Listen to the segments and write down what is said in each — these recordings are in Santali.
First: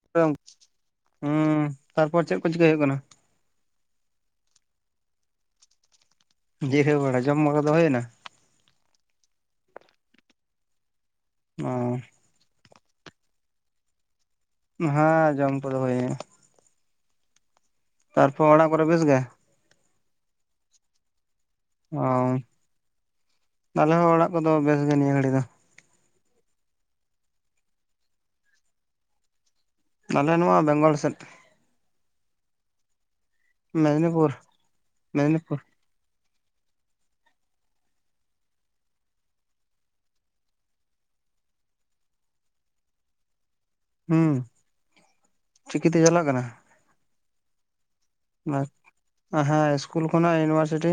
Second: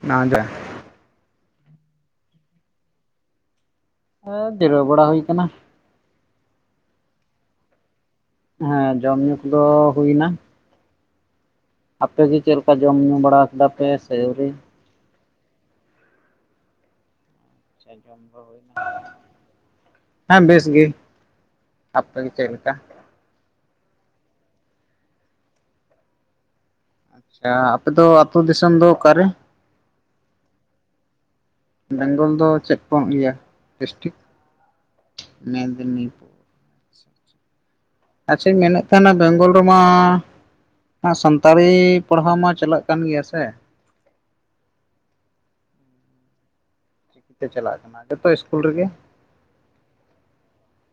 ᱦᱮᱸ ᱦᱩᱸ ᱛᱟᱨᱯᱚᱨ ᱪᱮᱫ ᱠᱚ ᱪᱤᱠᱟᱹᱭ ᱦᱩᱭᱩᱜ ᱠᱟᱱᱟ᱾ ᱦᱮᱸ ᱡᱤᱨᱟᱹᱣ ᱵᱟᱲᱟ ᱦᱩᱭ ᱟᱠᱟᱱᱟ ᱡᱤᱨᱟᱹᱣ ᱵᱟᱲᱟ ᱡᱚᱢ ᱵᱟᱲᱟ ᱫᱚ ᱦᱩᱭᱮᱱᱟ ᱦᱮᱸ ᱡᱚᱢ ᱧᱩ ᱠᱚᱫᱚ ᱦᱩᱭ ᱮᱱᱟ ᱚ ᱟᱯᱮᱜᱮ ᱪᱮᱫ ᱞᱮᱠᱟ ᱡᱚᱢ ᱧᱩ ᱵᱟᱲᱟ ᱠᱮᱫᱫᱟ ᱯᱮ ᱥᱮ ᱟᱣᱹᱨᱤ᱾ ᱦᱮᱸ ᱡᱚᱢ ᱠᱚᱫᱚ ᱦᱩᱭ ᱮᱱᱟ ᱛᱟᱨᱯᱚᱨ ᱚᱲᱟᱜ ᱠᱚᱨᱮ ᱵᱮᱥᱜᱮ᱾ ᱦᱮᱸ ᱵᱮᱥ ᱜᱮ᱾ ᱚ ᱟᱯᱮ ᱜᱮ ᱪᱮᱫ ᱞᱮᱠᱟ ᱟᱞᱮ ᱦᱚᱸ ᱚᱲᱟᱜ ᱠᱚᱫᱚ ᱵᱮᱥ ᱜᱮ ᱱᱤᱭᱟᱹ ᱜᱷᱟᱹᱲᱤᱡ ᱫᱚ᱾ ᱟᱪᱪᱷᱟ ᱟᱯᱮ ᱟᱹᱛᱩᱳ ᱫᱤᱥᱚᱢ ᱫᱚ ᱚᱠᱟᱨᱮ᱾ ᱟᱞᱮ ᱱᱚᱣᱟ ᱵᱮᱝᱜᱚᱞ ᱥᱮᱫ᱾ ᱵᱮᱝᱜᱚᱞ ᱫᱚ ᱪᱮᱫ ᱠᱚᱢ ᱭᱟ ᱰᱤᱥᱴᱤᱠ ᱾ ᱢᱮᱫᱽᱱᱤᱯᱩᱨ ᱢᱮᱫᱽᱱᱤᱯᱩᱨ ᱟᱪᱪᱷᱟᱧ ᱢᱮᱱᱮᱫ ᱛᱟᱦᱮᱱᱟ ᱵᱮᱝᱜᱚᱞ ᱨᱮᱢᱟ᱾ ᱥᱟᱱᱛᱟᱲᱤ ᱯᱟᱲᱦᱟᱣ ᱢᱟ ᱪᱟᱞᱟᱜ ᱠᱟᱱ ᱜᱮᱭᱟ ᱥᱮ᱾ ᱦᱩᱸ ᱪᱤᱠᱤᱛᱮ ᱪᱟᱞᱟᱜ ᱠᱟᱱᱟ᱾ ᱪᱤᱠᱤᱛᱮ ᱪᱟᱞᱟᱜ ᱠᱟᱱᱟ ᱡᱚᱛᱚ ᱤᱥᱠᱩᱞ ᱨᱮᱜᱮ᱾ ᱦᱮᱸ ᱤᱥᱠᱩᱞ ᱠᱷᱚᱱᱟᱜ ᱤᱭᱩᱱᱤᱵᱷᱟᱨᱥᱤᱴᱤ᱾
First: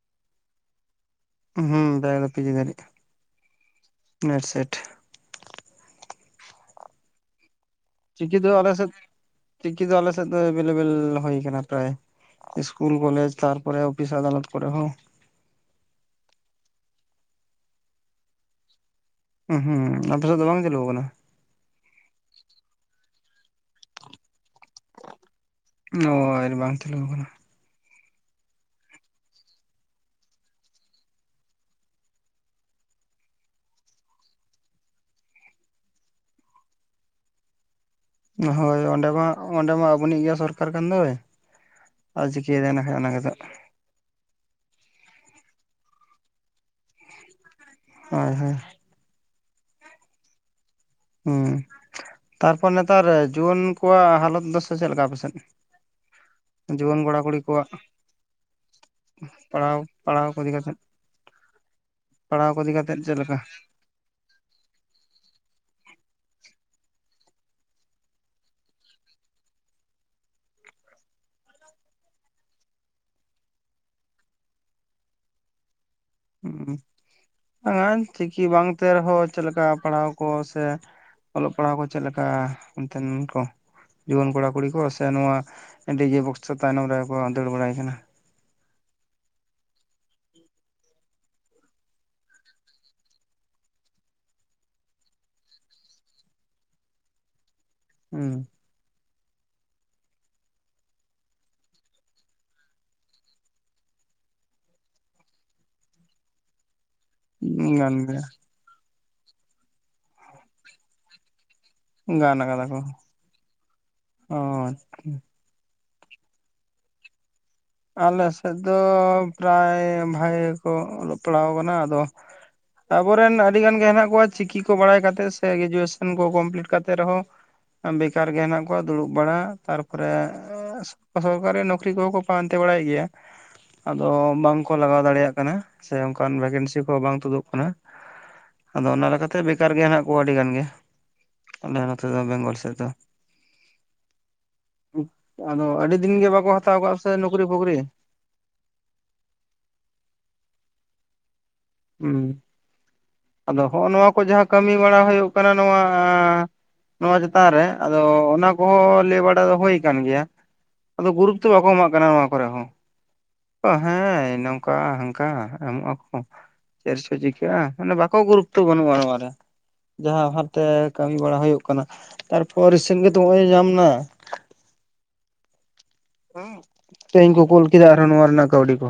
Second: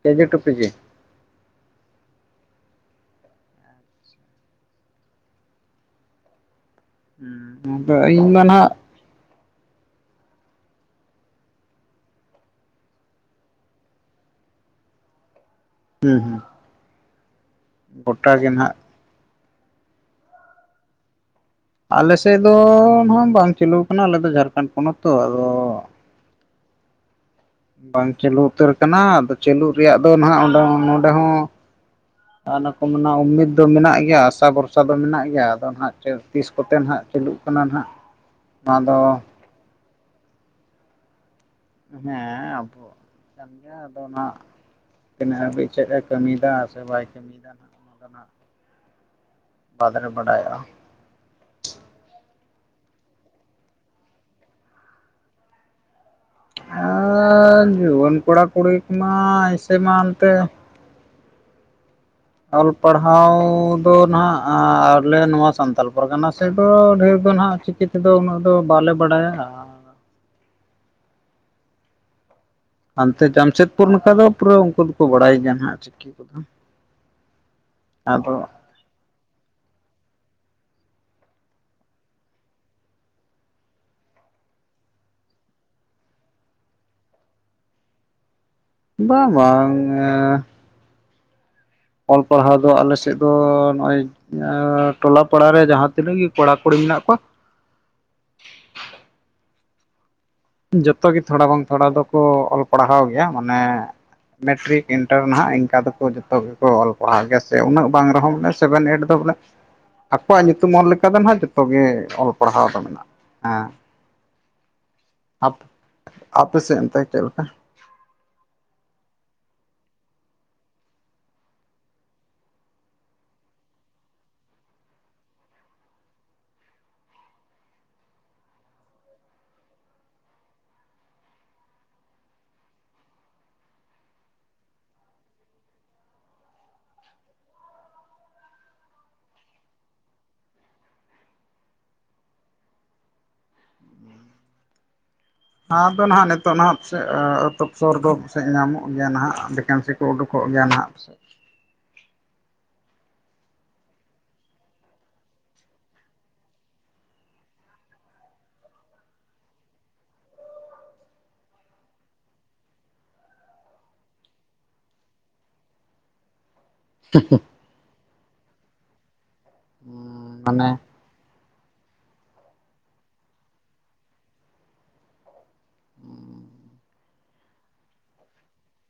ᱠᱮᱡᱤ ᱴᱩ ᱯᱮᱡᱤ ᱦᱩᱸ ᱯᱮᱡᱤ ᱫᱟᱨᱤᱪ ᱱᱮᱴ ᱥᱮᱴ [unintelligible] ᱪᱤᱠᱤ ᱫᱚ ᱟᱞᱮ ᱱᱟᱦᱟᱜ ᱥᱮᱫ ᱫᱚ ᱪᱤᱠᱤ ᱫᱚ ᱟᱞᱮ ᱥᱮᱫ ᱫᱚ ᱮᱵᱮᱞᱮᱵᱮᱞ ᱦᱩᱭ ᱟᱠᱟᱱᱟ ᱯᱨᱟᱭ᱾ ᱤᱥᱠᱩᱞ ᱠᱚᱞᱡᱽ ᱛᱟᱨᱯᱮ ᱚᱯᱷᱤᱥ ᱟᱫᱟᱞᱚᱛ ᱠᱚᱨᱮ ᱦᱚᱸ ᱦᱩᱸ ᱦᱩᱸ ᱜᱚᱴᱟ ᱜᱮ ᱱᱟᱦᱟᱜ ᱦᱩᱸ ᱦᱩᱸ ᱟᱯᱮ ᱥᱮᱫ ᱫᱚ ᱵᱟᱝ ᱪᱟᱹᱞᱩ ᱠᱟᱱᱟ᱾ ᱟᱞᱮ ᱥᱮᱫ ᱫᱚ ᱱᱟᱜ ᱵᱟᱝ ᱪᱟᱞᱩ ᱟᱠᱟᱱᱟ ᱟᱞᱮ ᱫᱚ ᱡᱷᱟᱲᱠᱷᱚᱸᱰ ᱯᱚᱱᱚᱛ ᱛᱚ ᱟᱫᱚ᱾ ᱦᱚᱭ ᱵᱟᱝ ᱪᱟᱞᱩ ᱠᱟᱱᱟ ᱵᱟᱝ ᱪᱟᱹᱞᱩ ᱩᱛᱟᱹᱨ ᱠᱟᱱᱟ ᱟᱫᱚ ᱪᱟᱹᱞᱩ ᱨᱮᱭᱟᱜ ᱫᱚ ᱱᱟᱜ ᱱᱚᱰᱮ ᱦᱚᱸ᱾ ᱚᱱᱟ ᱠᱚᱢᱟ ᱩᱢᱤᱫ ᱫᱚ ᱢᱮᱱᱟᱜ ᱜᱮᱭᱟ ᱟᱥᱟ ᱵᱷᱚᱨᱥᱟ ᱫᱚ ᱢᱮᱱᱟᱜ ᱜᱮᱭᱟ ᱟᱫᱚ ᱱᱟᱦᱟᱜ ᱛᱤᱥ ᱠᱚᱛᱮ ᱱᱟᱦᱟᱜ᱾ ᱪᱟᱹᱞᱩᱜ ᱠᱟᱱᱟ ᱱᱟᱦᱟᱜ ᱱᱚᱣᱟ ᱦᱳᱭ ᱚᱸᱰᱮ ᱢᱟ ᱚᱸᱰᱮ ᱢᱟ ᱟᱵᱚᱱᱤᱡ ᱜᱮ ᱥᱚᱨᱠᱟᱨ ᱠᱟᱱ ᱫᱚᱭ᱾ ᱫᱚ ᱦᱮᱸ ᱪᱤᱠᱟᱭ ᱫᱟ ᱟᱵᱚ ᱚᱱᱟ ᱜᱮᱛᱚᱜ ᱠᱟᱱ ᱦᱟᱜ ᱟᱫᱚ ᱱᱟᱜ ᱛᱤᱱᱟᱹᱜ ᱦᱟᱹᱵᱤᱡ ᱪᱮᱫ ᱮ ᱠᱟᱹᱢᱤᱭᱮᱫᱟ ᱥᱮ ᱵᱟᱭ ᱠᱟᱹᱢᱤᱭᱮᱫᱟ ᱦᱟᱜ᱾ ᱦᱳᱭ ᱦᱳᱭ [inaudible] ᱵᱟᱰᱟᱭᱚᱜᱼᱟ ᱦᱩᱸ ᱛᱟᱨᱯᱚᱨ ᱱᱮᱛᱟᱨ ᱡᱩᱣᱟᱹᱱ ᱠᱚᱣᱟᱜ ᱦᱟᱞᱚᱛ ᱫᱚᱥᱟ ᱪᱮᱫ ᱞᱮᱠᱟ ᱟᱯᱮᱥᱮᱫ᱾ ᱮᱸ ᱡᱩᱣᱟᱹᱱ ᱠᱚᱲᱟ ᱠᱩᱲᱤ ᱠᱚᱢᱟ ᱮᱥᱮ ᱯᱟᱲᱦᱟᱣ ᱢᱟ ᱯᱟᱲᱦᱟᱣ ᱛᱮ ᱠᱚ ᱤᱫᱤ ᱠᱟᱛᱮᱫ ᱯᱟᱲᱦᱟᱣ ᱠᱚ ᱚᱞ ᱤᱫᱤ ᱠᱟᱛᱮᱫ ᱪᱮᱫ ᱯᱟᱲᱦᱟᱣ ᱞᱮᱠᱟ ᱛᱚ ᱱᱟᱦᱟᱜ ᱟᱞᱮ ᱱᱚᱣᱟ ᱥᱟᱱᱛᱟᱲ ᱯᱚᱨᱜᱟᱱᱟ ᱥᱮᱫ ᱫᱚ ᱰᱷᱮᱨ ᱫᱚ ᱱᱟᱦᱟᱜ ᱪᱤᱠᱤ ᱪᱤᱠᱤ ᱫᱚ ᱩᱱᱟᱹᱜ ᱫᱚ ᱵᱟᱞᱮ ᱵᱟᱲᱟᱭᱟ ᱦᱟᱱᱛᱮ ᱡᱟᱢᱥᱮᱫᱯᱩᱨ ᱱᱚᱠᱟ ᱫᱚ ᱯᱩᱨᱟᱹ ᱩᱱᱠᱩ ᱫᱚᱠᱚ ᱵᱟᱲᱟᱭ ᱜᱮᱭᱟ ᱦᱟᱜ ᱪᱤᱠᱤ ᱠᱚᱫᱚ [inaudible] ᱪᱤᱠᱤ ᱟᱫᱚ ᱵᱟᱝ ᱛᱮ ᱨᱮᱦᱚᱸ ᱪᱮᱫ ᱞᱮᱠᱟ ᱯᱟᱲᱦᱟᱣ ᱠᱚ ᱥᱮ ᱚᱞᱚᱜ ᱯᱟᱲᱦᱟᱣ ᱠᱚ ᱪᱮᱫ ᱞᱮᱠᱟ ᱚᱱᱛᱮᱱ ᱠᱚ᱾ ᱡᱩᱣᱟᱹᱱ ᱠᱚᱲᱟ ᱠᱩᱲᱤ ᱠᱚ ᱥᱮ ᱱᱚᱣᱟ ᱰᱤᱡᱮ ᱵᱚᱠᱥᱚ ᱛᱟᱭᱱᱚᱢ ᱨᱮᱜᱮ ᱠᱚ ᱫᱟᱹᱲ ᱵᱟᱲᱟᱭ ᱠᱟᱱᱟ᱾ ᱵᱟᱝ ᱵᱟᱝ ᱮᱸ ᱚᱞ ᱯᱟᱲᱦᱟᱣ ᱫᱚ ᱟᱞᱮ ᱥᱮᱫ ᱫᱚ ᱱᱚᱜᱼᱚᱭ ᱮᱸ ᱴᱚᱞᱟ ᱯᱟᱲᱟ ᱨᱮ ᱡᱟᱸᱦᱟ ᱛᱤᱱᱟᱹᱜ ᱜᱮ ᱠᱚᱲᱟ ᱠᱩᱲᱤ ᱢᱮᱱᱟᱜ ᱠᱚᱣᱟ᱾ ᱦᱩᱸ ᱡᱚᱛᱚ ᱜᱮ ᱛᱷᱚᱲᱟ ᱵᱟᱝ ᱛᱷᱚᱲᱟ ᱫᱚᱠᱚ ᱚᱞ ᱯᱟᱲᱦᱟᱣ ᱜᱮᱭᱟ ᱢᱟᱱᱮ ᱢᱮᱴᱨᱤᱠ ᱤᱱᱴᱟᱨ ᱱᱟᱦᱟᱜ ᱤᱱᱠᱟ ᱫᱚᱠᱚ ᱡᱚᱛᱚ ᱜᱮ᱾ ᱚᱞ ᱯᱟᱲᱦᱟᱣ ᱜᱮᱭᱟ ᱥᱮ ᱩᱱᱟᱹᱜ ᱜᱟᱱ ᱵᱟᱝ ᱜᱮᱭᱟ ᱨᱮᱦᱚᱸᱚᱞᱮ ᱥᱮᱵᱷᱮᱱ ᱮᱭᱤᱴ ᱫᱚ ᱵᱚᱞᱮ ᱟᱠᱚᱣᱟᱜ ᱧᱩᱛᱩᱢ ᱚᱞ ᱞᱮᱠᱟ ᱫᱚ ᱱᱟᱦᱟᱜ ᱡᱚᱛᱚ᱾ ᱡᱚᱛᱚ ᱜᱮ ᱚᱞ ᱜᱟᱱ ᱠᱟᱫᱟ ᱯᱟᱲᱦᱟᱣ ᱫᱚ ᱠᱚ ᱢᱮᱱᱟᱜᱼᱟ᱾ ᱚ ᱪᱪᱷᱟ ᱟᱯᱮ ᱟᱯᱮ ᱥᱮᱱ ᱚᱱᱛᱮ ᱪᱮᱫ ᱞᱮᱠᱟ ᱟᱞᱮ ᱥᱮᱫ ᱫᱚ ᱯᱨᱟᱭ ᱵᱷᱟᱜᱮ ᱜᱮᱠᱚ ᱚᱞᱚᱜ ᱯᱟᱲᱦᱟᱣ ᱠᱟᱱᱟ ᱟᱫᱚ᱾ ᱟᱵᱚᱨᱮᱱ ᱟᱹᱰᱤ ᱜᱟᱱ ᱜᱮ ᱦᱮᱱᱟᱜ ᱠᱚᱣᱟ ᱪᱤᱠᱤ ᱠᱚ ᱵᱟᱲᱟᱭ ᱠᱟᱛᱮᱜ ᱥᱮ ᱜᱨᱮᱡᱩᱭᱮᱥᱚᱱ ᱠᱚ ᱠᱚᱢᱯᱞᱤᱴ ᱠᱟᱛᱮᱜ ᱨᱮᱦᱚᱸ᱾ ᱵᱮᱠᱟᱨ ᱜᱮ ᱦᱮᱱᱟᱜ ᱠᱚᱣᱟ ᱫᱩᱲᱩᱵ ᱵᱟᱲᱟ ᱛᱟᱨᱯᱚᱨᱮ ᱥᱚᱨᱠᱟᱨᱤ ᱱᱚᱠᱨᱤ ᱠᱚᱦᱚ ᱠᱚ᱾ ᱯᱟᱱᱛᱮ ᱵᱟᱲᱟᱭ ᱜᱮᱭᱟ ᱟᱫᱚ ᱵᱟᱝᱠᱚ ᱞᱟᱜᱟᱣ ᱫᱟᱲᱮᱭᱟᱜ ᱠᱟᱱᱟ ᱥᱮ ᱚᱱᱠᱟᱱ ᱵᱷᱮᱠᱮᱱᱥᱤ ᱠᱚ ᱵᱟᱝ ᱛᱩᱫᱩᱜ ᱠᱟᱱᱟ᱾ ᱟᱫᱚ ᱚᱱᱟ ᱞᱮᱠᱟᱛᱮ ᱵᱮᱠᱟᱨ ᱜᱮ ᱦᱮᱸᱱᱟᱜ ᱠᱚᱣᱟ ᱟᱹᱰᱤ ᱜᱟᱱ ᱜᱮ᱾ ᱟᱞᱮ ᱱᱚᱛᱮ ᱫᱚ ᱵᱮᱝᱜᱚᱞ ᱥᱮᱫ ᱫᱚ, [unintelligible] ᱟᱫᱚ [unintelligible] ᱟᱹᱰᱤ ᱫᱤᱱ ᱜᱮ ᱵᱟᱠᱚ ᱦᱟᱛᱟᱣ ᱠᱟᱜᱼᱟ ᱥᱮ ᱱᱚᱠᱨᱤ ᱯᱷᱚᱠᱨᱤ ᱫᱚ ᱥᱮᱜ ᱧᱟᱢᱚᱜ ᱜᱮᱭᱟ ᱱᱟᱦᱟᱜ ᱵᱷᱮᱠᱮᱱᱥᱤ ᱠᱚ ᱩᱰᱩᱠᱚᱜ ᱜᱮᱭᱟ ᱱᱟᱦᱟᱜ ᱯᱟᱥᱮᱜ ᱦᱩᱸ ᱟᱫᱚ ᱦᱚᱸᱜ ᱱᱚᱣᱟ ᱠᱚ ᱡᱟᱦᱟᱸ ᱠᱟᱹᱢᱤ ᱵᱟᱲᱟ ᱦᱩᱭᱩᱜ ᱠᱟᱱᱟ ᱱᱚᱣᱟ ᱱᱚᱣᱟ ᱪᱮᱛᱟᱱ ᱨᱮ ᱟᱫᱚ ᱚᱱᱟ ᱠᱚᱦᱚᱸ ᱞᱟᱹᱭ ᱵᱟᱲᱟ ᱫᱚ ᱦᱩᱭ ᱟᱠᱟᱱ ᱜᱮᱭᱟ, ᱟᱫᱚ ᱜᱩᱨᱩᱛᱚ ᱵᱟᱠᱚ ᱮᱢᱟᱜ ᱠᱟᱱᱟ ᱱᱚᱣᱟ ᱠᱚᱨᱮ ᱦᱚᱸ᱾ ᱦᱮᱸ ᱱᱚᱝᱠᱟ ᱦᱟᱝᱠᱟ ᱮᱢᱚᱜ ᱟᱠᱚ ᱪᱮᱨᱥᱚ ᱪᱤᱠᱟᱹᱜᱼᱟ ᱢᱟᱱᱮ ᱵᱟᱠᱚ ᱜᱩᱨᱩᱛᱚ ᱵᱟᱹᱱᱩᱜᱼᱟ ᱱᱚᱣᱟ ᱨᱮ ᱡᱟᱦᱟᱸ ᱦᱟᱸᱱᱛᱮ ᱢᱟᱱᱮ ᱠᱟᱹᱢᱤ ᱵᱟᱲᱟ ᱦᱳᱭᱳᱜ ᱠᱟᱱᱟ ᱛᱟᱨᱯᱚᱨ ᱨᱤᱥᱮᱱ ᱜᱮᱛᱚ ᱱᱚᱜᱼᱚᱭ ᱧᱟᱢ ᱮᱱᱟ, ᱩᱸᱻ [unintelligible] ᱛᱮᱦᱮᱧ ᱠᱚ ᱠᱳᱞ ᱠᱮᱫᱟ ᱟᱨᱦᱚᱸ ᱱᱚᱣᱟ ᱨᱮᱱᱟᱜ ᱠᱟᱹᱣᱰᱤ ᱠᱚ,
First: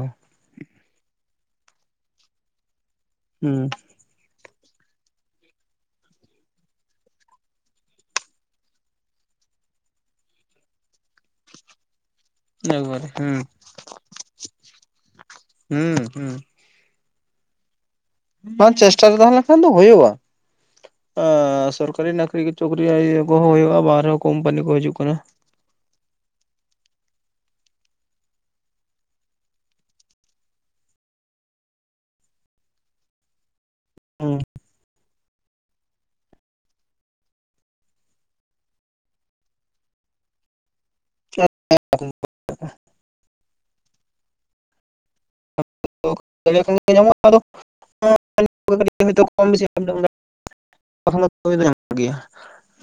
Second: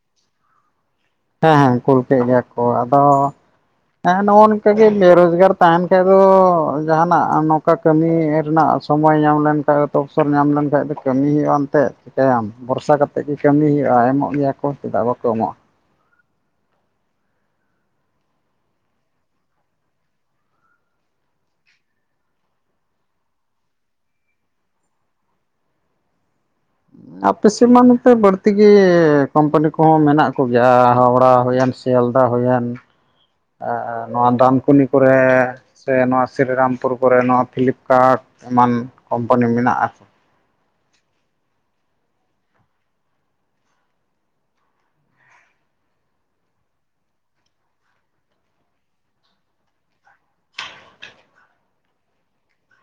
ᱦᱮᱸ ᱦᱮᱸ ᱠᱳᱞ ᱠᱮᱫ ᱜᱮᱭᱟ ᱠᱚ ᱟᱫᱚ ᱦᱩᱸ᱾ ᱦᱮᱸ ᱱᱚᱜᱼᱚ ᱱᱤᱝᱠᱟᱹ ᱜᱮ ᱵᱮᱨᱳᱡᱽᱜᱟᱨ ᱛᱟᱦᱮᱱ ᱠᱷᱟᱡ ᱫᱚ ᱡᱟᱦᱟᱸᱱᱟᱜ ᱱᱚᱝᱠᱟ ᱠᱟᱹᱢᱤ ᱨᱮᱱᱟᱜ ᱥᱚᱢᱳᱭ ᱧᱟᱢ ᱞᱮᱱᱠᱷᱟᱡ ᱛᱚᱯᱥᱚᱨ ᱧᱟᱢ ᱞᱮᱱᱠᱟᱱᱡ ᱫᱚ ᱠᱟᱹᱢᱤ ᱦᱩᱭᱩᱜᱼᱟ ᱮᱱᱛᱮᱫ, ᱪᱤᱠᱟᱹᱭᱟᱢ ᱵᱚᱨᱥᱟ ᱮᱠᱵᱟᱨᱮ ᱠᱟᱛᱮᱫ ᱜᱮ ᱦᱩᱸ ᱠᱟᱹᱢᱤ ᱦᱩᱭᱩᱜᱼᱟ ᱮᱢᱚᱜ ᱜᱮᱭᱟ ᱠᱚ ᱪᱮᱫᱟᱜ ᱵᱟᱠᱚ ᱮᱢᱚᱜᱼᱟ᱾ ᱦᱩᱸ ᱦᱩᱸ᱾ ᱵᱟᱝ ᱪᱮᱥᱴᱟ ᱨᱮ ᱛᱟᱦᱮᱸ ᱞᱮᱱᱠᱷᱟᱱ ᱫᱚ ᱦᱩᱭᱩᱜᱼᱟ᱾ ᱮᱻ ᱥᱚᱨᱠᱟᱨᱤ ᱱᱟ. ᱠᱨᱤ ᱪᱩᱠᱨᱤᱭᱟᱹ ᱠᱚᱦᱚᱸ ᱦᱩᱭᱩᱜᱼᱟ ᱵᱟᱨᱮᱦᱚᱸ ᱠᱳᱢᱯᱟᱱᱤ ᱠᱚ ᱦᱤᱡᱩᱜ ᱠᱟᱱᱟ, ᱟᱯᱮ ᱥᱮᱫ ᱢᱟ ᱱᱚᱛᱮ ᱵᱟᱹᱲᱛᱤ ᱜᱮ ᱠᱳᱢᱯᱟᱱᱤ ᱠᱚᱦᱚᱸ ᱢᱮᱱᱟᱜ ᱠᱚᱜᱮᱭᱟ ᱦᱟᱣᱲᱟ ᱦᱩᱭᱮᱱ ᱥᱮ ᱥᱮᱭᱟᱞᱫᱟ ᱦᱳᱭᱮᱱ ᱱᱚᱣᱟ ᱦᱩᱸ ᱰᱟᱱᱠᱩᱱᱤ ᱠᱚᱨᱮ ᱥᱮ ᱱᱚᱣᱟ ᱥᱨᱤᱨᱟᱢᱯᱩᱨ ᱠᱚᱨᱮ ᱱᱚᱣᱟ ᱯᱷᱤᱞᱤᱯᱠᱟᱨᱴ ᱮᱢᱟᱱ ᱠᱳᱢᱯᱟᱱᱤ ᱢᱮᱱᱟᱜ-ᱟ, [inaudible] [unintelligible] ᱧᱟᱢᱚᱜᱼᱟ ᱟᱫᱚ, [unintelligible] ᱵᱤᱥᱤ ᱠᱟ. ᱢᱤ ᱫᱚ ᱧᱟᱢᱚᱜ ᱜᱮᱭᱟ᱾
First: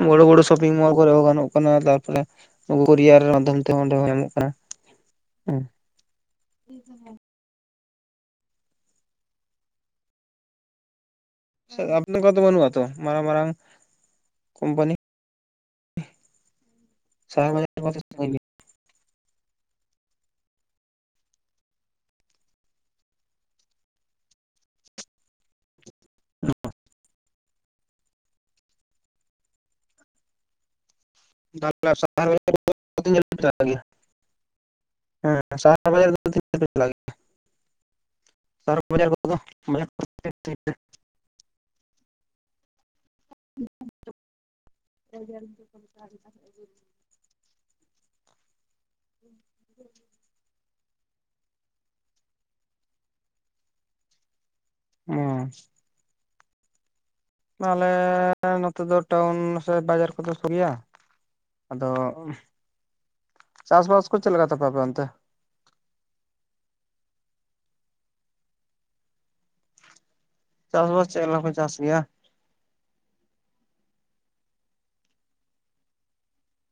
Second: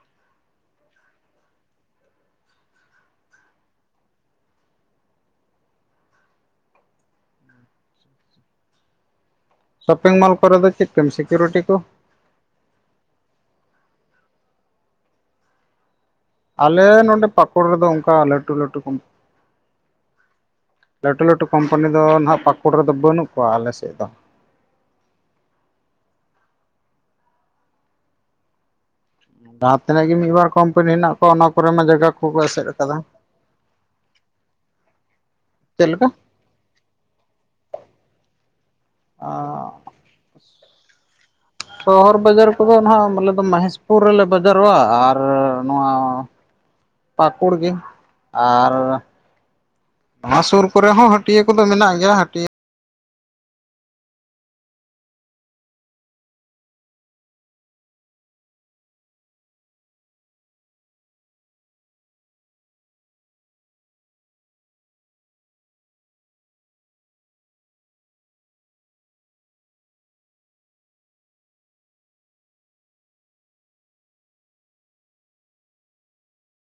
ᱵᱚᱲᱚ ᱵᱚᱲᱚ ᱥᱚᱯᱤᱝ ᱢᱚᱞ ᱠᱚᱨᱮ ᱦᱚᱸ ᱜᱟᱱᱚᱜ ᱠᱟᱱᱟ ᱛᱟᱨᱯᱚᱨᱮ ᱱᱩᱠᱩ ᱠᱳᱨᱤᱭᱟᱨ ᱢᱟᱫᱽᱫᱷᱚᱢ ᱛᱮᱦᱚᱸ ᱚᱸᱰᱮ ᱦᱚᱸ ᱧᱟᱢᱚᱜ ᱠᱟᱱᱟ᱾ ᱦᱮᱸ [unintelligible] ᱥᱚᱯᱤᱝ ᱢᱚᱞ ᱠᱚᱨᱮ ᱫᱚ ᱪᱮᱫ ᱠᱚᱢ ᱥᱤᱠᱩᱨᱤᱴᱤ ᱠᱚ ᱠᱟ. ᱢᱤ ᱠᱚ ᱛᱚ ᱵᱟᱹᱱᱩᱜ ᱛᱚ ᱢᱟᱨᱟᱝ ᱢᱟᱨᱟᱝ ᱠᱳᱢᱯᱟᱱᱤ ᱟᱞᱮ ᱱᱚᱰᱮ ᱥᱟᱦᱟᱨ ᱯᱟᱠᱩᱲ ᱵᱟᱡᱟᱨ ᱨᱮᱫᱚ ᱠᱚ ᱚᱱᱠᱟ ᱥᱟᱺᱜᱤᱧ ᱜᱮᱭᱟ? ᱞᱟᱹᱴᱩ ᱞᱟᱹᱴᱩ ᱠᱚᱢ ᱞᱟᱹᱴᱩ ᱞᱟᱹᱴᱩ ᱠᱳᱢᱯᱟᱱᱤ ᱫᱚ ᱱᱟᱦᱟᱸᱜ ᱯᱟᱹᱠᱩᱲ ᱨᱮᱫᱚ ᱵᱟᱹᱱᱩᱜ ᱠᱚᱣᱟ ᱟᱞᱮ ᱥᱮᱫ ᱫᱚ᱾ [unintelligible] ᱡᱟᱦᱟᱸ ᱛᱤᱱᱟᱹᱜ ᱜᱮ ᱢᱤᱫᱵᱟᱨ ᱠᱳᱢᱯᱟᱱᱤ ᱦᱮᱱᱟᱜ ᱠᱚᱣᱟ ᱚᱱᱟ ᱠᱚᱨᱮ ᱢᱟ ᱡᱟᱭᱜᱟ ᱠᱚᱠᱚ ᱮᱥᱮᱫ ᱠᱟᱫᱟ᱾ ᱪᱟᱞᱟᱜ ᱜᱮᱭᱟ ᱦᱮᱸ ᱥᱟᱦᱟᱨ ᱪᱮᱫ ᱵᱟᱡᱟᱨ ᱞᱮᱠᱟ ᱫᱚ ᱛᱤᱱᱟᱹᱜ ᱥᱟᱺᱜᱤᱧ ᱯᱮ ᱪᱟᱞᱟᱜ ᱜᱮᱭᱟ? ᱥᱚᱦᱚᱨ ᱵᱟᱡᱟᱨ ᱠᱚᱫᱚ [unintelligible] ᱥᱚᱦᱚᱨ ᱵᱟᱡᱟᱨ ᱠᱚᱫᱚ ᱱᱟᱦᱟᱜ ᱢᱟᱞᱮ ᱢᱚᱦᱮᱥᱯᱩᱨ ᱨᱮᱞᱮ ᱵᱟᱡᱟᱨᱚᱜᱼᱟ ᱟᱨ ᱱᱚᱣᱟ ᱯᱟᱠᱩᱲ ᱜᱮ ᱟᱨ ᱱᱚᱣᱟ ᱥᱩᱨ ᱠᱚᱨᱮ ᱦᱚᱸ ᱦᱟᱹᱴᱤᱭᱟᱹ ᱠᱚᱫᱚ ᱢᱮᱱᱟᱜ ᱜᱮᱭᱟ ᱦᱟᱹᱴᱤᱭᱟᱹ [unintelligible] ᱟᱞᱮ ᱱᱚᱛᱮ ᱫᱚ ᱴᱟᱣᱩᱱ ᱥᱮ ᱵᱟᱡᱟᱨ ᱠᱚᱫᱚ ᱥᱩᱨᱮᱭᱟ᱾ ᱟᱫᱚ ᱪᱟᱥᱵᱟᱥ ᱠᱚ ᱪᱮᱫ ᱞᱮᱠᱟ ᱛᱟᱯᱮ ᱟᱯᱮ ᱚᱱᱛᱮ? ᱪᱟᱥᱵᱟᱥ ᱪᱮᱫ ᱞᱮᱠᱟ ᱠᱚ ᱪᱟᱥ ᱜᱮᱭᱟ?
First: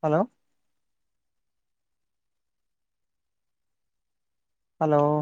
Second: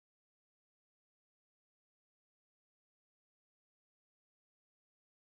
ᱦᱮᱞᱳ᱾ ᱦᱮᱞᱳ᱾